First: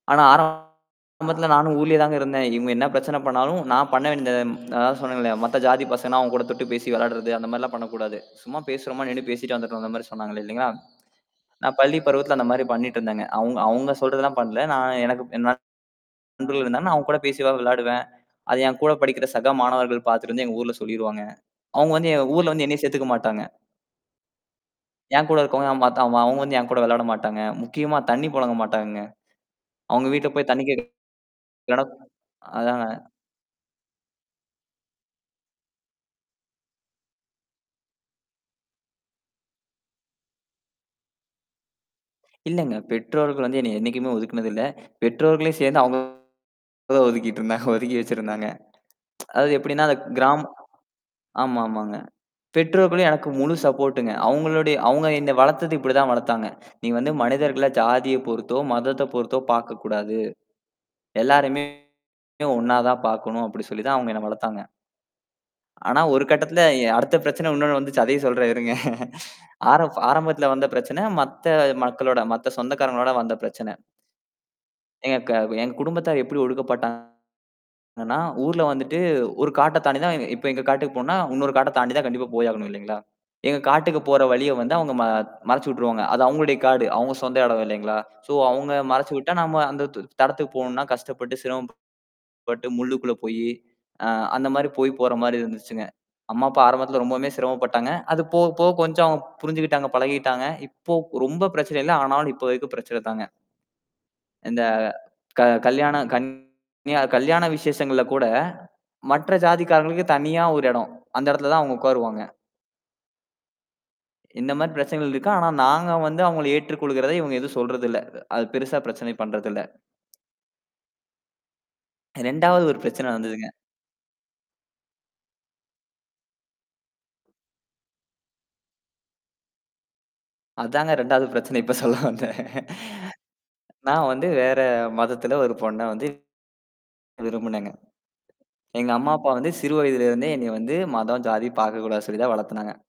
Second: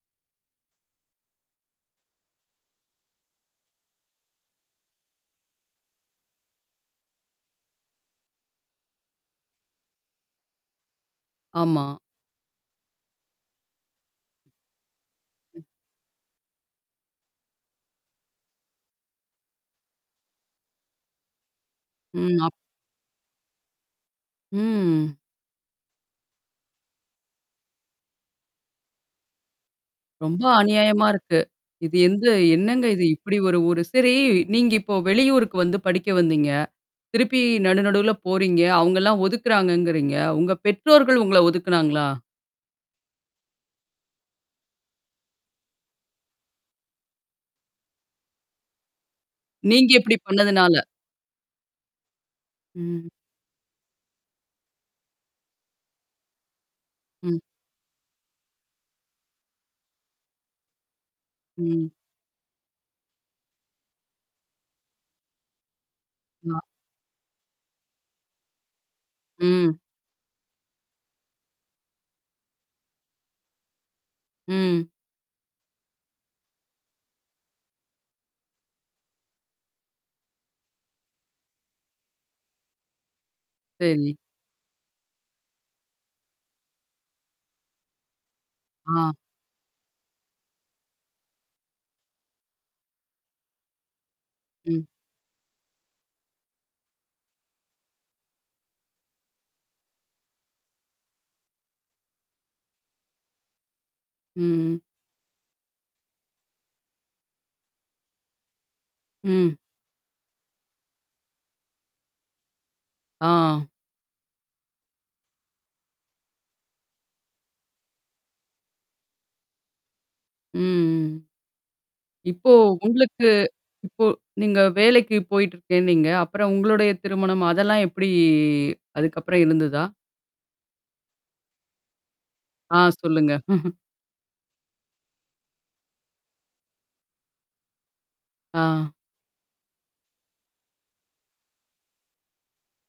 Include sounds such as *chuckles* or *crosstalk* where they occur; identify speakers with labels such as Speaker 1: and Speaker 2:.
Speaker 1: ஆனா, ஆரம்பத்துல நானும் ஊர்லயே தான் இருந்தேன். இவுங்க என்ன பிரச்சனை பண்ணாலும், நான் பண்ண வேண்டியத அதான் சொன்னேன்ல்ல, மத்த ஜாதி பசங்கன்னா, அவுங்க கூடத் தொட்டு பேசி விளையாடுறது. அந்தமாரில்லாம் பண்ணக் கூடாது. சும்மா பேசுறமா நின்னு பேசிட்டு வந்துர்ணும். அந்தமாரி சொன்னாங்க. இல்லேங்களா! நான்
Speaker 2: ஆமா.
Speaker 1: பள்ளிப் பருவத்தில அந்தமாரி பண்ணிட்டு இருந்தேங்க. அவுங்க, அவுங்க சொல்றதெல்லாம் பண்ணல. நான், எனக்கு என் நண்பர்கள் இருந்தாங்க. அவுங்க கூட பேசிவேன், விளையாடுவேன். அதை என் கூடப் படிக்கிற சக மாணவர்கள் பாத்துட்டு வந்து, எங்க ஊர்ல சொல்லிருவாங்க. அவுங்க வந்து எங்க
Speaker 2: ம். அப்
Speaker 1: ஊர்ல வந்து என்னைய சேத்துக்க மாட்டாங்க.
Speaker 2: ம்.
Speaker 1: என் கூட இருக்கறவங்கல்லாம் பாத்தா, அவு அவுங்க வந்து என் கூட விளையாட மாட்டாங்க. முக்கியமா தண்ணீ பொழங்க மாட்டாங்கங்க. அவுங்க வீட்டுல
Speaker 2: ரொம்ப
Speaker 1: போய் தண்ணீ கேட்டு
Speaker 2: அநியாயமா இருக்கு.
Speaker 1: இல்லனா
Speaker 2: இது எந்த என்னங்க
Speaker 1: அதாங்க.
Speaker 2: இது, இப்பிடி ஒரு ஊரு? சரி. நீங்க இப்ப வெளியூருக்கு வந்து படிக்க வந்தீங்க. திருப்பி நடு நடுவுல போறீங்க. அவுங்க எல்லாம் ஒதுக்குறாங்கங்கறீங்க. உங்க பெற்றோர்கள் உங்கள ஒதுக்குனாங்களா?
Speaker 1: இல்லங்க. பெற்றோர்களுக்கு வந்து என்னைய என்னைக்குமே ஒதுக்குனது இல்ல. பெற்றோர்களையும் சேர்ந்து அவுங்கதான் ஒதுக்கிட்டு இருந்தாங்க. ஒதுக்கி வச்சிருந்தாங்க *tsk* அதாவது எப்பிடின்னா
Speaker 2: நீங்க
Speaker 1: அது
Speaker 2: இப்பிடி
Speaker 1: கிராமம்
Speaker 2: பண்ணதுனால!
Speaker 1: ஆமா, ஆமாங்க. பெற்றோர்களும்
Speaker 2: ம்.
Speaker 1: எனக்கு முழு சப்போர்டுங்க. அவுங்களுடைய அவங்க என்ன வளர்த்தது இப்பிடி தான் வளர்த்தாங்க. "நீ வந்து
Speaker 2: ம்.
Speaker 1: மனிதர்கள ஜாதிய பொறுத்தோ, மதத்தப் பொறுத்தோ பார்க்கக் கூடாது எல்லாரையுமே
Speaker 2: ம்.
Speaker 1: ஒண்ணா தான் பாக்கணும்." அப்பிடி சொல்லித் தான் அவங்க என்னை வளர்த்தாங்க. ஆனா, ஒரு
Speaker 2: அ.
Speaker 1: கட்டத்துல எ அடுத்த பிரச்சனை உன்ணோண்ணு வந்துச்சு. அதையும் சொல்றேன். இருங்க. *chuckles*
Speaker 2: ம்.
Speaker 1: ஆரம் ஆரம்பத்துல வந்த பிரச்சனை. மத்த மக்களோட மத்த சொந்தக்காரங்களோட வந்த பிரச்சனை.
Speaker 2: ம்.
Speaker 1: எங்க க எங்க குடும்பத்தார் எப்பிடி ஒடுக்கப்பட்டாங்கன்னா ஊர்ல வந்துட்டு ஒரு காட்டைத் தாண்டிதான் இப்ப எங்க காட்டுக்குப் போணுன்னா, இன்னொரு காட்டத் தாண்டி தான் கண்டிப்பா போயாகணும். இல்லீங்களா? எங்க காட்டுக்குப்
Speaker 2: சரி.
Speaker 1: போற வழிய வந்து அவங்க ம மறச்சு விட்டுருவாங்க. அது அவுங்களுடைய காடு. அவுங்க சொந்த இடம், இல்லேங்களா! ஸோ அவுங்க
Speaker 2: ஆ.
Speaker 1: மறச்சு விட்டா, நாம அந்தத்து இடத்துக்குப் போணுன்னா, கஷ்டப்பட்டு, சிரமப்பட்டு முள்ளுக்குள்ள போயி, அ அந்தமாரி
Speaker 2: ம்.
Speaker 1: போய் போறமாரி இருந்துச்சுங்க. அம்மா, அப்பா ஆரம்பத்துல ரொம்பவும் சிரமப்பட்டாங்க. அது போகப் போக, கொஞ்சம் புரிஞ்சுக்கிட்டாங்க. பழகிட்டாங்க. இப்போ ரொம்ப பிரச்சனை இல்ல. ஆனாலும் இப்போதைக்கு பிரச்சனைதாங்க.
Speaker 2: ம்.
Speaker 1: இந்த
Speaker 2: ம்.
Speaker 1: க கல்யாணம் கல்யா கல்யாண விசேஷங்கள்ல கூட, மற்ற
Speaker 2: ம்.
Speaker 1: ஜாதிக்காரங்களுக்கு தனியா ஒரு இடம். அந்த இடத்துல தான் அவுங்க உக்காருவாங்க.
Speaker 2: ஆ.
Speaker 1: இந்தமாரி பிரச்சனைகள் இருக்கு. ஆனா, நாங்க வந்து அவுங்கள ஏற்றுக்கொள்கிறத, இவுங்க எதுவும் சொல்றது இல்ல. அது பெரிசா பிரச்சனை பண்றது இல்ல.
Speaker 2: ம். ம்.
Speaker 1: *swallows*
Speaker 2: இப்போ,
Speaker 1: 2வது ஒரு பிரச்சனை
Speaker 2: உங்களுக்கு
Speaker 1: வந்ததுங்க.
Speaker 2: இப்போ நீங்க வேலைக்கு போயிட்டு இருக்கேன்னீங்க. அப்புறம் உங்களுடைய திருமணம், அதெல்லாம் எப்பிடி அதுக்கப்புறம் இருந்ததா?
Speaker 1: அதாங்க, 2வது பிரச்சனை. இப்ப சொல்ல வந்தேன்.
Speaker 2: ஆ சொல்லுங்க. *chuckles*
Speaker 1: நான் வந்து வேற மதத்துல ஒரு பொண்ண வந்து விரும்பினேங்க.
Speaker 2: ஆ.
Speaker 1: எங்க அம்மா, அப்பா வந்து, சிறு வயதிலிருந்தே என்னைய வந்து மதம் ஜாதி பார்க்கக் கூடாதுன்னு சொல்லிதான் வளர்த்துனாங்க.